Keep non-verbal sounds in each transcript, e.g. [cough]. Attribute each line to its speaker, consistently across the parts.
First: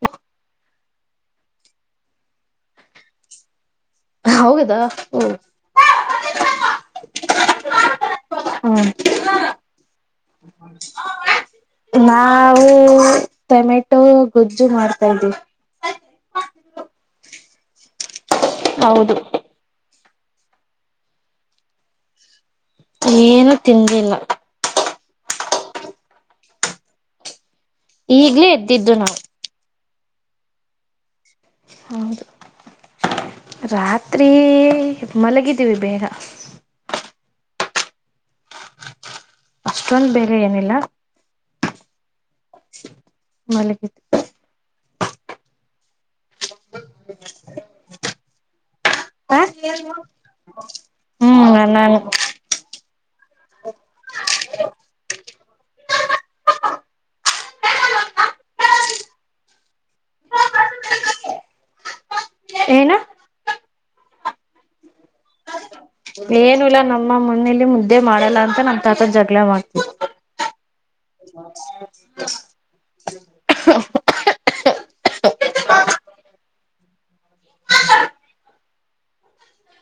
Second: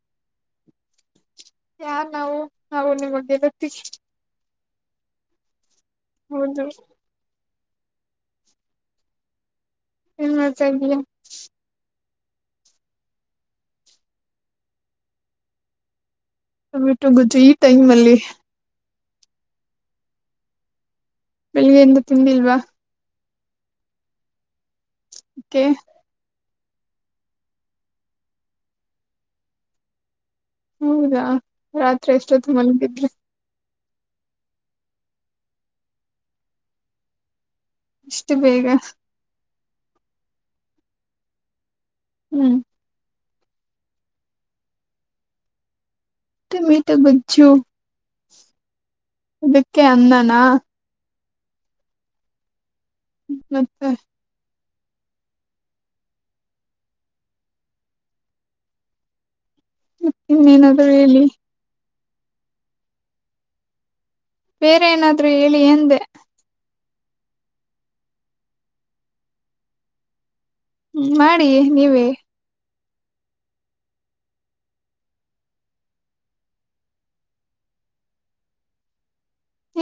Speaker 1: ಹ
Speaker 2: ಯ ನಾವು ನಾವು ಮಂದರ
Speaker 1: ಹೋಗದಾ ಹ
Speaker 2: ಹೌದು
Speaker 1: ಹಾ
Speaker 2: ಹತಾಗ
Speaker 1: ನಾವು ಟೊಮೆಟೊ ಗೊಜ್ಜು ಮಾಡ್ತಾ್ದೀವಿ
Speaker 2: ತಮಟು ಗುಜ ಈಟೈ ಮಲ್ಲಿ
Speaker 1: ಹೌದು
Speaker 2: ಬೆಳಿಗ್ಗೆಯಿಂದ ತಿಂದಿಲ್ವಾ
Speaker 1: ಏನು ತಿಂದಿಲ್ಲ
Speaker 2: ಓಕೆ
Speaker 1: ಈಗ್ಲೇ ಎದ್ದಿದ್ದು ನಾ
Speaker 2: ಹೌದಾ ರಾತ್ರಿ
Speaker 1: ಹೌದು
Speaker 2: ಎಷ್ಟೊತ್ತುು ಮನಗಿದ್್ರ
Speaker 1: ರಾತ್ರಿ ಮಲಗಿದ್ದೀವಿ ಬೇಗ
Speaker 2: ಎಷ್ಟು ಬೇಗ
Speaker 1: ಅಷ್ಟೊಂದು ಬೇಗ ಏನಿಲ್ಲ
Speaker 2: ಹ್ಮ್
Speaker 1: ಮಲ್ಲಿಗತ್ತು
Speaker 2: ತ ಮ ತ ಬುದು
Speaker 1: ಹ
Speaker 2: ಅನ್ನನಾ
Speaker 1: ಹ್ಮ್ ನ ನಾನು
Speaker 2: ಮತ್ತೆ ಮತ್ತ ಮೇ ನದರಲ್ಲಿ
Speaker 1: ಏನಾ
Speaker 2: ಬೇರೆ ಏನಾದ್ರು ಹೇಳಿ ಎಂದೆ
Speaker 1: ಏನು ಇಲ್ಲ ನಮ್ಮ ಮನೇಲಿ ಮುದ್ದೆ ಮಾಡಲ್ಲ ಅಂತ ನನ್ ತಾತದ ಜಗ್ಗಳ ಮಾಡ್ತವಿ
Speaker 2: ಹ್ಮ ಮಾಡಿ ನೀವೇ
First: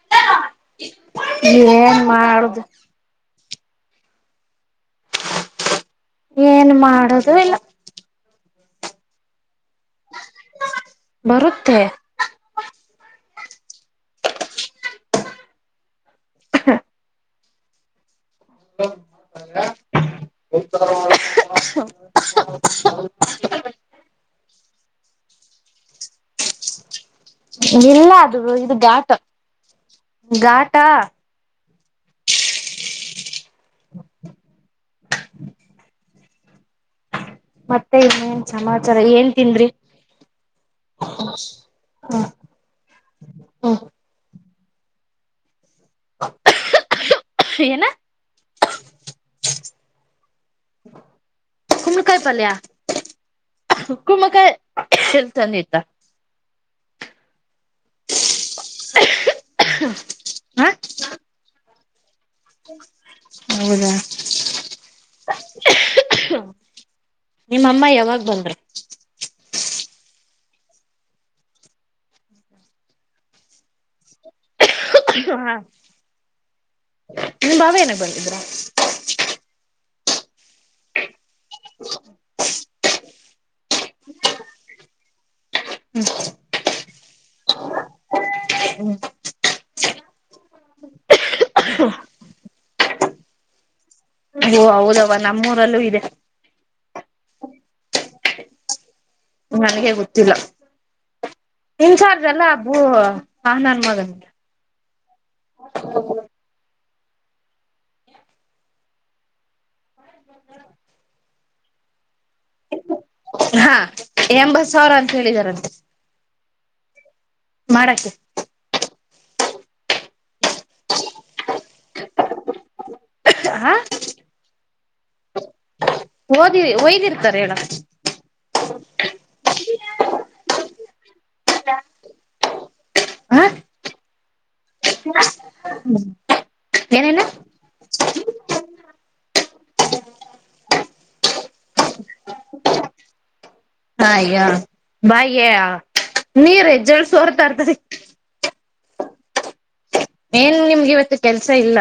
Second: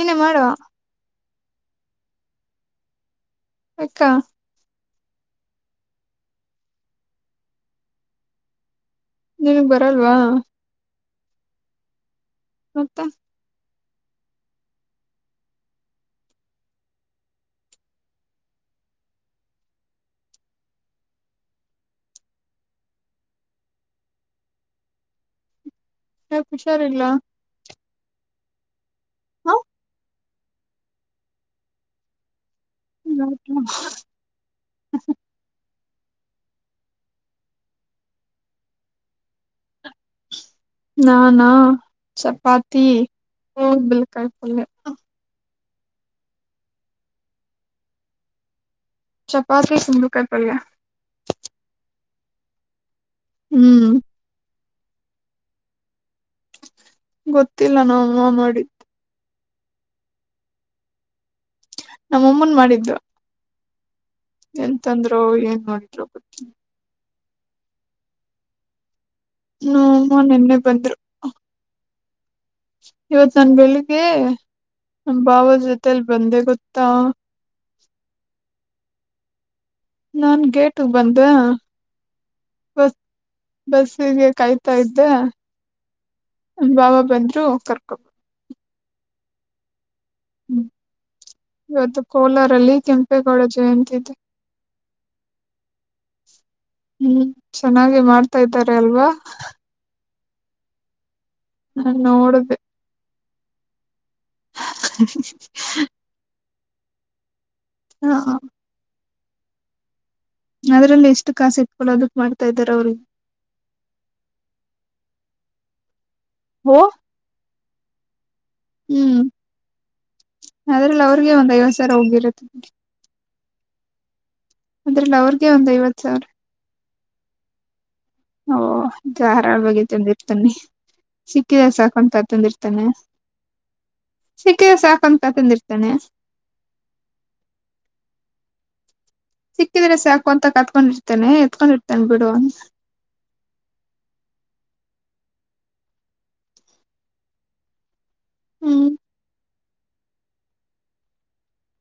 Speaker 2: ಏನ ಮಾಡುವ
Speaker 1: ನೀ ಏನ್ ಮಾಡುದು
Speaker 2: ಅಕ್ಕಾ
Speaker 1: ಏನ್ ಮಾಡದು ಇಲ್ಲ
Speaker 2: ನನ್ಗ್ ಬರಲ್ವಾ
Speaker 1: ಬರುತ್ತೆ
Speaker 2: ಮತ್ತ
Speaker 1: ಹತ [inaudible]
Speaker 2: ಹಾ ಹುಷಾರಿಲ್ಲ
Speaker 1: ಇಲ್ಲ ಅದು ಇದು ಾಟ
Speaker 2: ಹಾ
Speaker 1: ಗಘಾಟಾ
Speaker 2: ಹ [inaudible]
Speaker 1: ಮತ್ತೆ ಇನ್ನೇನ್ ಸಮಾಚಾರ ಏನ್ ತಿಂದ್ರಿ
Speaker 2: ನಾಾನಾ ಚಪಾತಿ ಹ
Speaker 1: ಹ್ಮ
Speaker 2: ಬಲ್ಕಲ್
Speaker 1: ಏನ
Speaker 2: ಚಪಾ ಸಿಧೂಕ ಪ
Speaker 1: ಕುಮ್ರಕಾಯ ಪಲ್
Speaker 2: ಹ್ಮ್
Speaker 1: ಕುಮಕಾಯ ಶಿಲ್ತ ನೀತಾ
Speaker 2: ಗೊತ್ತಿಲ್ಲ ನಮ್ಮಮ್ಮ ಮಾಡಿದ್
Speaker 1: ಹ [inaudible]
Speaker 2: ನಮ್ಮಮ್ಮನ್ ಮಾಡಿದ್ರು
Speaker 1: ಹೌದಾ
Speaker 2: ಎಂತಂದ್ರು ಏನ್ ನೋಡಿದ್ರ ಗೊತ್ತ
Speaker 1: ನಿಮ್ಮ ಅಮ್ಮ ಯಾವಾಗ ಬಂದ್ರ
Speaker 2: ಹ್ಮ ನಿನ್ನೆ ಬಂದ್ರು ಇವತ್ ನನ್ ಬೆಳಿಗ್ಗೆ
Speaker 1: ಹಾ
Speaker 2: ಬಾಬಸತೆಲ್ ಬಂದೆ ಕುತ್ತಾ
Speaker 1: ನಿಮ್ ಬಾವ ಏನಕ್ ಬಂದಿದ್ರ
Speaker 2: ನಾನ್ ಗೇಟು ಬಂದ
Speaker 1: [inaudible]
Speaker 2: ಬಸ್ ಬಸ್ಸಿಗೆ ಕಾಯ್ತಾ ಇದ್ದೆ
Speaker 1: ಹ್ಮ [inaudible]
Speaker 2: ನಮ್ ಬಾವ ಬಂದ್ರು ಕರ್ಕೊಡ್ ಹ್ಮ್ ಇವತ್ತು ಕೋಲಾರಲ್ಲಿ ಕೆಂಪೇಗೌಡ ಜಯಂತಿ ಇದೆ
Speaker 1: ಓ ಹೌದವ ನಮ್ಮೂರಲ್ಲೂ ಇದೆ
Speaker 2: ಹ್ಮ್ ಚೆನ್ನಾಗಿ ಮಾಡ್ತಾ ಇದ್ದಾರೆ ಅಲ್ವಾ
Speaker 1: ಇಲ್ಲ
Speaker 2: ನಾನ್
Speaker 1: ಇಂಚಾರ್ಜ್ ಎಲ್ಲ
Speaker 2: ನೋಡ್ದೆ
Speaker 1: ಭೂ ಆಹನ ಮಗನ್
Speaker 2: [inaudible] ಹಾ ಹಾ ಒನ್ ಒಂದು ಕೆ ಮಾಡ
Speaker 1: ಹಾ ಎಂಬತ್ ಸಾವಿರ ಅಂತ ಹೇಳಿದಾರಂತೆ
Speaker 2: ಓ
Speaker 1: ಮಾಡಾಕೆ
Speaker 2: ಹ್ಮ್ ಅದ್ರಲ್ಲಿ ಅವ್ರಿಗೆ ಒಂದ್ ಐವತ್ತು ಸಾವಿರ ಹೋಗಿರುತ್ತದೆ
Speaker 1: ಹ
Speaker 2: ಅದ್ರಲ್ಲ ಅವರ್ಗೆ ಒಂದ್ ಐವತ್ ಸಾವಿರ
Speaker 1: ಹೇಗಿರ್ತಾರ ಹೇಳ
Speaker 2: ಓ ಧಾರಾಳವಾಗಿ ಬಗ್ಗೆ ತಿಂದಿರ್ತನಿ ಸಿಕ್ಕಿದ ಸಕು ಅಂತತ್ತಂದರ್ತೇನ
Speaker 1: ಹ
Speaker 2: ಅ ಸಾಕಂತಂತ ತಂದಿರ್ತಾನೆ
Speaker 1: ಏನೇನ
Speaker 2: ಸಿಕ್ಕಿದ್ರ ಸಾಕು ಅಂತ ಕತ್ಕೊಂಡಿರ್ತೇನೆ ಎತ್ಕೊಂಡಿರ್ತೇನೆ ಬಿಡು ಅಂತ
Speaker 1: ಹಯ್ಯ ಬಾಯ್ಯ ನೀರೆಜಲ್ಸ್ ಹೊರ್ತರ್ತರಿ
Speaker 2: ಹ್ಮ್
Speaker 1: ಏನ್ ನಿಮ್ಗೆ ಇವತ್ತು ಕೆಲ್ಸ ಇಲ್ಲ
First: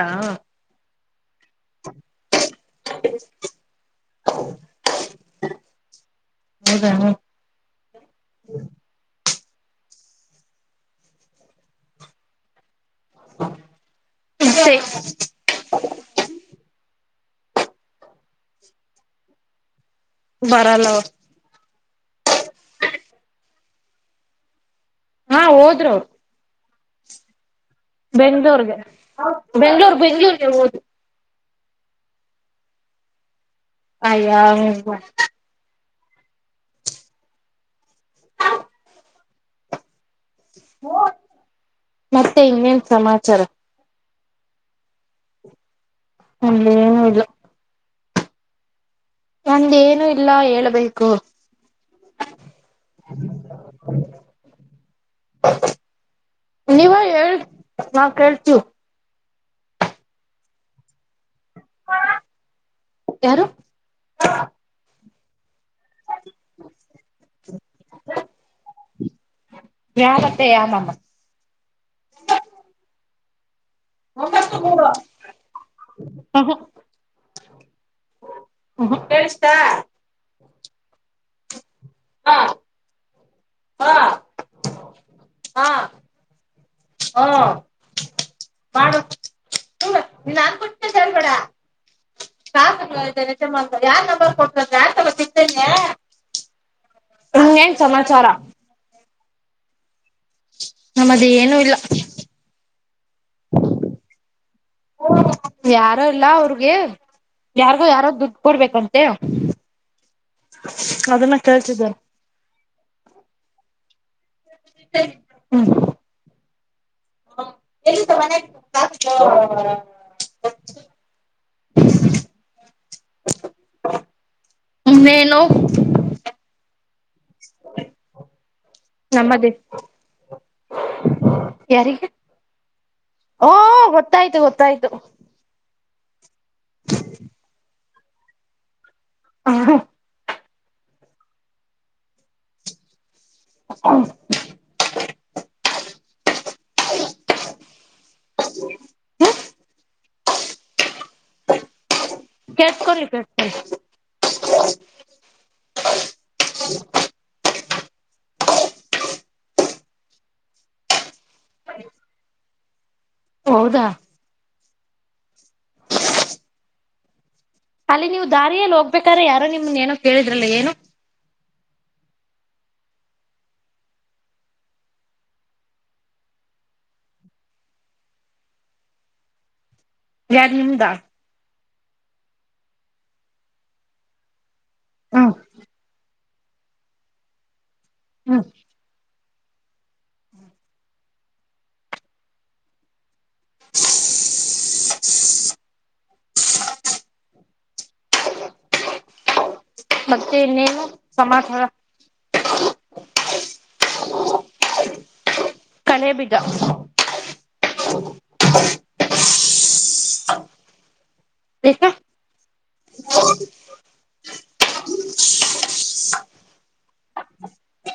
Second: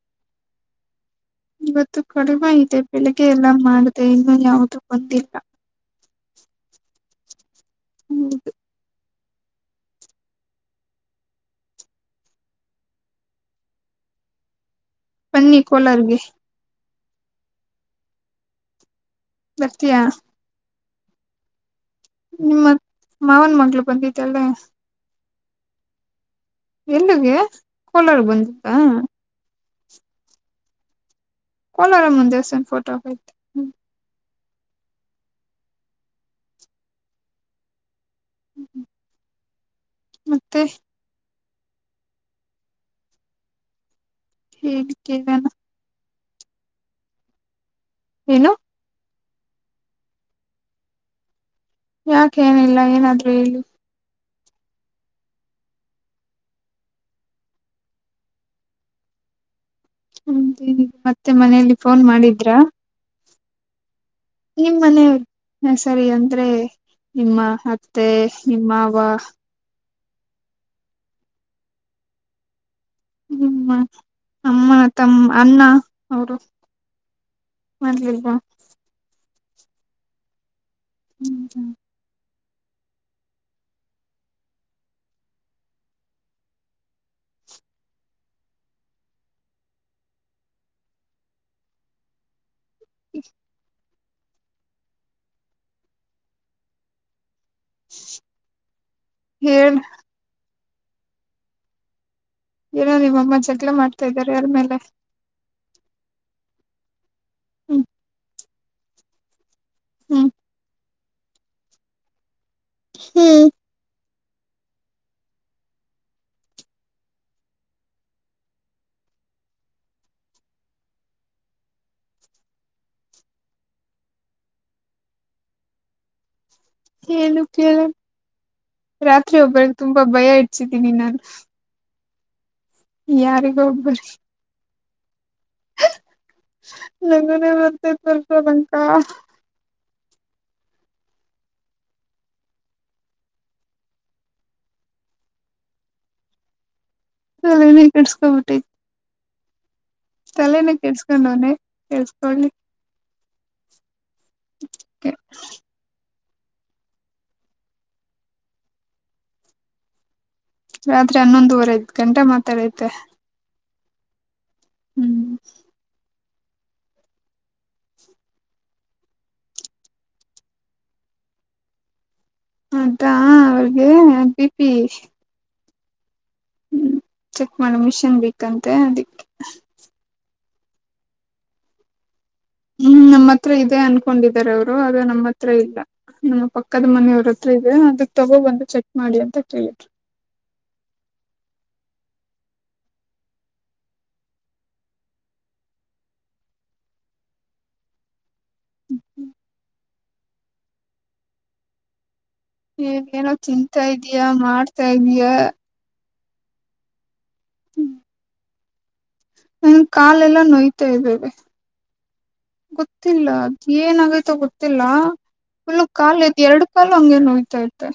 Speaker 2: ಇವತ್ತು ಕಡಿಮೆ ಇದೆ ಬೆಳಗ್ಗೆ ಎಲ್ಲ ಮಾಡದೆ ಇನ್ನೂ ಯಾವುದೂ ಬಂದಿಲ್ಲ
Speaker 1: ಹೌದಾ ಹ ಹತ್ತೆ [unintelligible]
Speaker 2: ಬನ್ನಿ ಕೋಲಾರಗೆ ಬರ್ತಿಯಾ
Speaker 1: ಬರಲ್ಲ
Speaker 2: ನಿಮ್ಮತ್ ಮಾವನ ಮಗಳು ಬಂದಿದ್ದಲ್ಲ
Speaker 1: ಹಾ ಹೋದ್ರ ಅವರು
Speaker 2: ಎಲ್ಲಿಗೆ ಕೋಲಾರ್ ಬಂದಿತ್ತ
Speaker 1: ಬೆಂಗಳೂರು ಬೆಂಗಳೂರು ಗೆ ಹೋದರು
Speaker 2: ಕೋಲಾರಮ್ಮನ್ ದೇವಸ್ಥಾನ ಫೋಟೋ ಹಾಕು
Speaker 1: ಅದಕ್ಕೆ [inaudible] ಹ್ಮ
Speaker 2: ಹ್ಮ ಮತ್ತೆ
Speaker 1: ಮತ್ತೆ ಇನ್ನೇನ್ ಸಮಾಚಾರ
Speaker 2: ಹೇಳಿ ಕೇಳನ
Speaker 1: ಇನ್ನೇನು ಇಲ್ಲ
Speaker 2: ಏನು
Speaker 1: ನಂದೇಏನು ಇಲ್ಲ ಹೇಳ್ಬೇಕು
Speaker 2: ಯಾಕ ಏನಿಲ್ಲ ಏನಾದ್ರೂ ಹೆಳ್ಳಿ
Speaker 1: ನೀವ ಹೇಳ್ ನಾ ಕೇಳ್ತು [inaudible]
Speaker 2: ಅತ್ತೆ ಮನೆಯಲ್ಲಿ ಫೋನ್ ಮಾಡಿದ್ರಾ
Speaker 1: ಯಾರು
Speaker 2: ನಿಮ್ಮ್ ಮನೆ ಹ ಸರಿ ಅಂದ್ರೆ ನಿಮ್ಮ ಅತ್ತೆ ನಿಮ್ಮವ
Speaker 1: ಯಾರತ್ತೆ ಯಾವ ಮಾವ
Speaker 2: ಹ್ಮ ಅಮ್ಮ ತಮ್ಮ ಅಣ್ಣ ಅವರು ಮಾಡದಲಲ್ವಾ [unintelligible]
Speaker 1: ಚಾ [inaudible]
Speaker 2: ಹ್ಮ್ ಹಾ [unintelligible]
Speaker 1: ಹ ಹಾ ಹ್ಮ ಮಾಡು ಹ ನೀನ್ ಅನ್ಕಟ್ಟನ್ಬಡ [inaudible] ಕಾ ನಿಜ ಯಾರಾರ್ ನಂಬರ್ ಕೊಟ್ಟನ್ ಯ ತಗ ತತೇನೆನೆ ಹ್ ಏನ್ ಸಮಾಚಾರ
Speaker 2: ೇಳ್
Speaker 1: ನಮ್ಮದ ಏನು ಇಲ್ಲ
Speaker 2: ನಿಮ್ಮಮ್ಮ ಜಗ್ಲ ಮಾಡ್ತಾ ಇದಾರೆ ಅದ್ಮೇಲೆ
Speaker 1: ಯಾರೋ ಇಲ್ಲ ಅವ್ರಿಗೆ
Speaker 2: ಹ್ಮ್
Speaker 1: ಯಾರ್ಗೋ ಯಾರ ದುಡ್ ಕೊಡ್ಬೇಕಂತೆ
Speaker 2: ಹ್ಮ್
Speaker 1: ಅದನ್ನ ಕೇಳ್ತಿದಿದ್ದಾರೆ
Speaker 2: ಹ್ಮ್
Speaker 1: ಹ್ಮ [inaudible] ಲ್ಲಿ ಸಮ
Speaker 2: [inaudible]
Speaker 1: ನೇನು [inaudible]
Speaker 2: ಹೇಳನು ಕ ರಾತ್ರಿ
Speaker 1: ನಮ್ಮದೇ
Speaker 2: ಒಬರ್ ತುಂಬಾ ಭಯ ಇಡ್ಸಿದೀನಿ ನಾು
Speaker 1: ಯಾರಿಗೆ ಓ
Speaker 2: ಒಬ್ಬರಿಗೆ
Speaker 1: ಗೊತ್ತಾಯ್ತು ಗೊತ್ತಾಯ್ತು
Speaker 2: ನಗನೇ ಬಂತ ಬರ್ಸಲಂಕ
Speaker 1: ಹ ಹ
Speaker 2: ತಲೇನೆ ನೀ ಕಡ್ಸ್ಕೊಬಿಟ್ಟ
Speaker 1: ಹ
Speaker 2: ತಲೆನ ಕೇಸ್ಕೊಂಡ್ ಅವ್ನನೆ ಕ
Speaker 1: ಕೆಸ್ಕೊಂಡಿ ಕೆಸ್ಕಿ
Speaker 2: ಕ [inaudible]
Speaker 1: [unintelligible]
Speaker 2: ರಾತ್ರಿ ಹನ್ನೊಂದುವರೆ ಐ ಗಂಟೆ ಮಾತಾಡೈತೆ
Speaker 1: ಹೌದಾ
Speaker 2: ಹ್ಮ್
Speaker 1: ಅಲ್ಲಿ ನೀವ್ ದಾರಿಯಲ್ಲಿ ಹೋಗ್ಬೇಕ್ರ ಯಾರೋ ನಿಮನ್ ಏನೋ ಕೇಳಿದ್ರಲ್ಲ ಏನು
Speaker 2: ಅದಾ ಅವ್ರಿಗೆ ಬಿ ಪಿ ಹ್ಮ್ ಚೆಕ್ ಮಾಡು ಮಿಷನ್ ಬೇಕಂತೆ ಅದಿಕ್ಕೆ
Speaker 1: ಯಾರಿಂದಾ
Speaker 2: ಹ್ಮ್ ನಮ್ಮ ಹತ್ರ ಇದೆ ಅನ್ಕೊಂಡಿದಿದ್ದಾರೆ ಅವರು ಅದು ನಮ್ಮ
Speaker 1: ಹ್ಮ್
Speaker 2: ಹತ್ರ ಇಲ್ಲ ನಮ್ಮ ಪಕ್ಕದ ಮನೆಯವ್ರ ಹತ್ರ ಇದೆ ಅದಕ್ ತಗೋ
Speaker 1: ಹ್ಮ್
Speaker 2: ಬಂದು ಚೆಕ್ ಮಾಡಿ ಅಂತ ಕೇಳಿದ್ರು
Speaker 1: [inaudible]
Speaker 2: ಹ್ಮ್ [unintelligible]
Speaker 1: ಮತ್ತೆ ಇನ್ನೇನು ಸಮಾಚಾರ
Speaker 2: ನೀಗೇನೋ ತಿಂತಾ ಇದಯ ಮಾಡ್ತಾ ಇದಯ
Speaker 1: ಮನೆೆಯ ಬಗ
Speaker 2: ನನ್ ಕಾಲೆಲ್ಲ ನೋಯ್ತಾ ಇದ್ದೇವೆ
Speaker 1: ಅದಕ್ಕೆ
Speaker 2: ಗೊತ್ತಿಲ್ಲ ಅದ ಏನಾಗ ಗೊತ್ತಿಲ್ಲ ಫುಲ್ ಕಾ ಎರಡ್ ಕಾಲು ಹಂಗಗೆ ನೋಯತಾ ಇತೆ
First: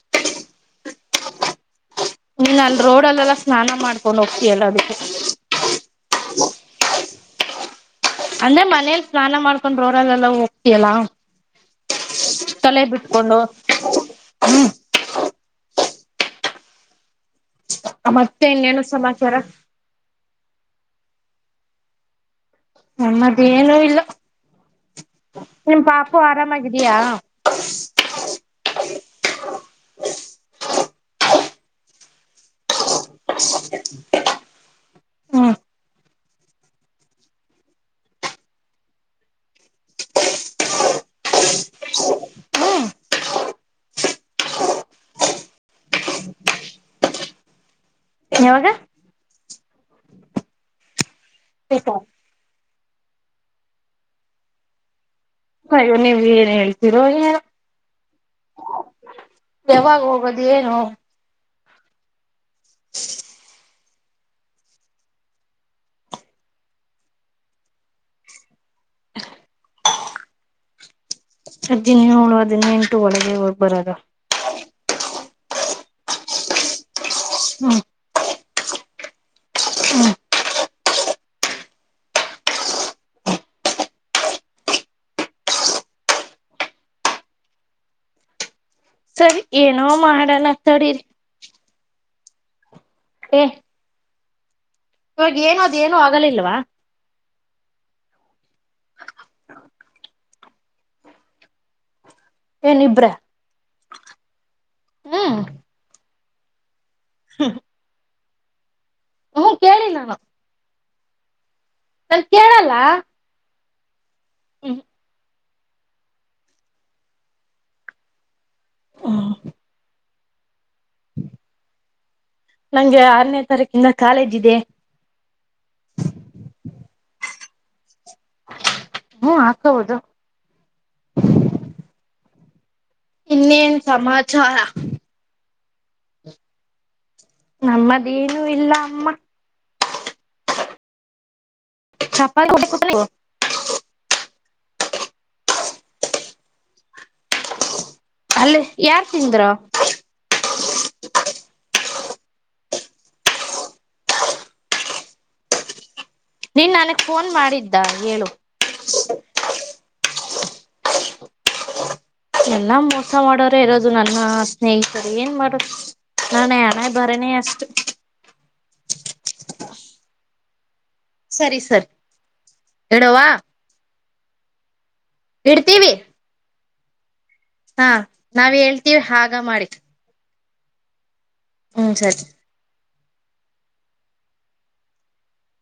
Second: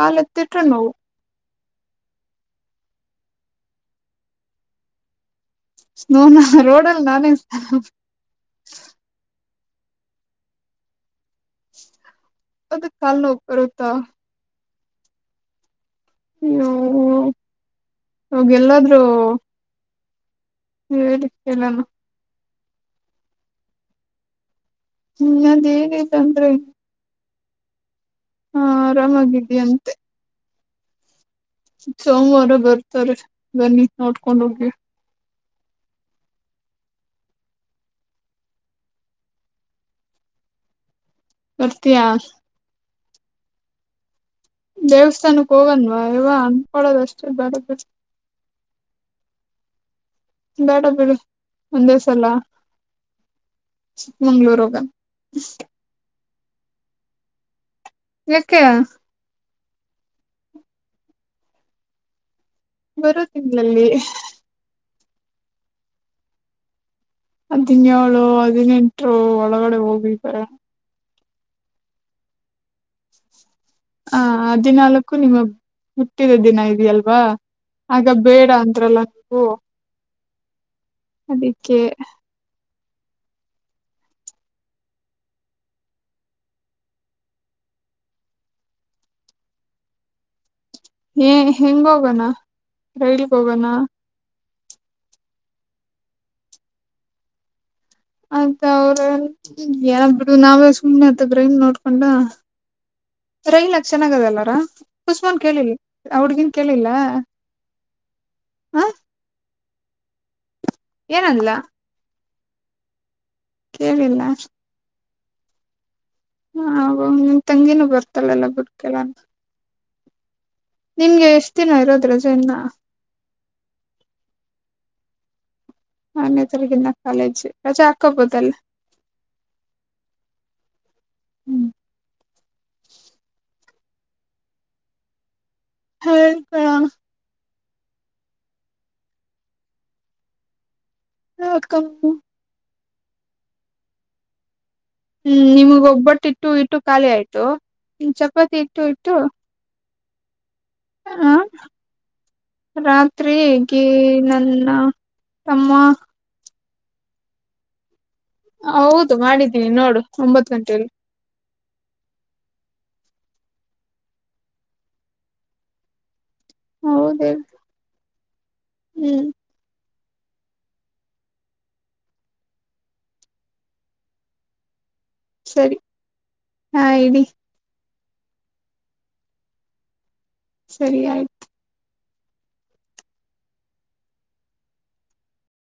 Speaker 2: ಕಾಲ ತತ್ರ ನೋವು
Speaker 1: ನೀನ್ ಅಲ್ಲಿ ರೋಡಲ್ಲೆಲ್ಲ ಸ್ನಾನ ಮಾಡ್ಕೊಂಡು ಹೋಗ್ತಯಲ್ಲ ಅದಕ್ಕೆ
Speaker 2: ನೋನಾ ರೋಡಲ್ಲಿ ಸನಾ ಮಾಡ
Speaker 1: ಹಕೊಂಡ್ ೋರಲ್ಲೆಲ್ಲ ಹೋಗ್ತಿಯಲ್ಲ ತಲೆ
Speaker 2: ಅದಕ್ ಕಾಲ್ ನೋವು
Speaker 1: ಬಿಟ್ಕೊಂಡು
Speaker 2: ಬರುತ್ತಾ ಹ
Speaker 1: ಮತ್ತೆ
Speaker 2: ಅವಾಗ
Speaker 1: ಇನ್ನೇನು
Speaker 2: ಎಲ್ಲಾದ್ರೂ
Speaker 1: ಸಮಾಚಾರ
Speaker 2: ಹ ಹೇಳ ಎಲ್ಲಾನ
Speaker 1: ನಮ್ಮದೇಏನು ಇಲ್ಲ ನಿಮ
Speaker 2: ಇನ್ನದೇನಿಲ್ಲ
Speaker 1: ಪಾಪು ಆರಾಮಾಗಿದಿಯಾ [inaudible]
Speaker 2: ಹಾ ಆರಾಮಾಗಿದ್ದೀ ಅಂತೆ ಸೋಮವಾರ ಬರ್ತಾರೆ ಬನ್ನಿ ನೋಡ್ಕೊಂಡ ಹೋಗಿ
Speaker 1: ಹ್ಮ್
Speaker 2: ಬರ್ತೀಯಾ
Speaker 1: ಹ್ಮ್
Speaker 2: ದೇವಸ್ಥಾನಕ್ಕೆ ಹೋಗನ್ವಾ ಇವ ಅಂಕೋಲಾಡಡೋದ ಅಷ್ಟೇ ಬಡ
Speaker 1: ಯಾವಾಗ
Speaker 2: ಬೇಡ ಬಿೇಡು ಒಂದೇ ಸಲ ಚಿಕ್ಕಮಂಗಳೂರಗೂಗನ
Speaker 1: ಅಯ್ಯೋ ನೀವ ಏನ್ ಹೇಳ್ತೀರೋ ಏ
Speaker 2: ಯಕ
Speaker 1: ಯಾವಾಗ ಹೋಗೋದು ಏನು
Speaker 2: ಬಾರೋ ತಿಂಗಳಲಿ ಹದಿನೇಳಳು ಹದಿನೆಂಟರು ಒಳಗಡೆ ಹೋಗ್
Speaker 1: ಅದ್ನ ನೀ ಹಳು ಅದನ್ನ ಎಂಟು ಒಳಗೆ ಹು
Speaker 2: ಹ ಹದಿನಾಲ್ಕು ನಿಮ್ಮ ಹುಟ್ಟಿದ ದಿನ ಇದೆಯಲ್ವಾ
Speaker 1: ಹ್ಮ್
Speaker 2: ಆಗ ಬೇಡ ಅಂತಲ್ಲ
Speaker 1: ಹ್ಮ್
Speaker 2: ಅದಕ್ಕೆ
Speaker 1: ಸರಿ ಏನೋ ಮಾಡಣ
Speaker 2: ಹ ಹೆಂಗ ಹೋಗೋಣ ರೈಲ್ಗೆ
Speaker 1: ಏ
Speaker 2: ಹೋಗಣ
Speaker 1: ಇವಾಗ ಏನು ಅದೇನೋ ಆಗಲಿಲ್ವಾ
Speaker 2: ನೀವು ನಾವೇ ಸುಮ್ಮನೆ ಹತ್ತತದ್ರೀ ನೋಡ್ಕೊಂಡ
Speaker 1: ಏನಿಬ್ರ
Speaker 2: ರೈಲಾಕ್ ಚೆನ್ನಾಗದಲ್ಲಾರಾ ಉಸ್ಮಾನ್ ಕೇಳಿಲ್ಲ ಆ ಹೂಡ್ಗಿನ್ ಕೇಳಿಲ್ಲ
Speaker 1: ಹ [inaudible]
Speaker 2: ಹ
Speaker 1: ಹ್ಮ ಕೇಳಿ ನಾನು
Speaker 2: ಏನಲ್ಲ
Speaker 1: ನಾನ್ ಕೇಳಲ್ಲ
Speaker 2: ಏನಿಲ್ಲ
Speaker 1: ಹ್ಮ [inaudible]
Speaker 2: ಹ ನಿಮನ್ ತಂಗಿನೂ ಬರ್ತಾಳೆಲ್ಲ ನಿಮ್ಗೆ ಎಷ್ಟ್ ದಿನ ಇರೋದ್ ರಜೆ ಇನ್ನ
Speaker 1: [inaudible] ನಂಗೆ ಆರನೇ ತಾರೀಕಿಂದ ಕಾಲೇಜ್ ಇದೆ
Speaker 2: ನನೆೇ ತರಗಿಂದ ಕಾಲೇಜ್ ರಜೆ ಹಾಕೊಬೋದಲ್ಲ
Speaker 1: ಹ್ಮ್ ಹಾಕೋಬಹುದು
Speaker 2: ಹ್ಮ್
Speaker 1: ಇನ್ನೇನ್ ಸಮಾಚಾರ
Speaker 2: ಹ ಕಣ [inaudible]
Speaker 1: ನಮ್ಮದೇನುೂ ಇಲ್ಲ ಅಮ್ಮ
Speaker 2: [inaudible]
Speaker 1: ಹ [inaudible]
Speaker 2: ಹ್ಮ್ ನಿಮಗ್ ಒಬ್ಬಟ್ಟು ಇಟ್ಟು ಇಟ್ಟು ಖಾಲಿ ಆಯ್ತು ಚಪಾತಿ
Speaker 1: ಅಲ್ಲೇ
Speaker 2: ಇಟ್ಟು
Speaker 1: ಯಾರ್ ತಿಂದ್ರ
Speaker 2: ಹ್ಮ ರಾತ್ರಿಗೆ ನನ್ನ ತಮ್ಮ
Speaker 1: ನೀನ್ ನನಗ್ ಫೋನ್ ಮಾಡಿದ್ದ ಹೇಳು
Speaker 2: ಹೌದು ಮಾಡಿದ್ದೀನಿ ನೋಡು ಒಂಬತ್ ಗಂಟೆಯಲ್ಲಿ
Speaker 1: ಎಲ್ಲ ಮೋಸ ಮಾಡೋರ ಇರೋದು ನನ್ನ ಸ್ನೇಹಿತರು ಏನ್ ಮಾಡದು ನನ್ನ ಹಣೆ
Speaker 2: ಹೌದ
Speaker 1: ಬರನೇ ಅಷ್ಟು
Speaker 2: ಹ್ಮ್
Speaker 1: ಸರಿ ಸರ್ ಹೇಳವಾ
Speaker 2: ಸರಿ
Speaker 1: ಇಡ್ತೀವಿ
Speaker 2: ಹಾ ಇಡಿ
Speaker 1: ಹಾ ನಾವ್ ಹೇಳ್ತೀವಿ ಹಾಗ ಮಾಡಿ
Speaker 2: ಸರಿ ಆಯ್ತು
Speaker 1: ಹ್ಮ ಸರಿ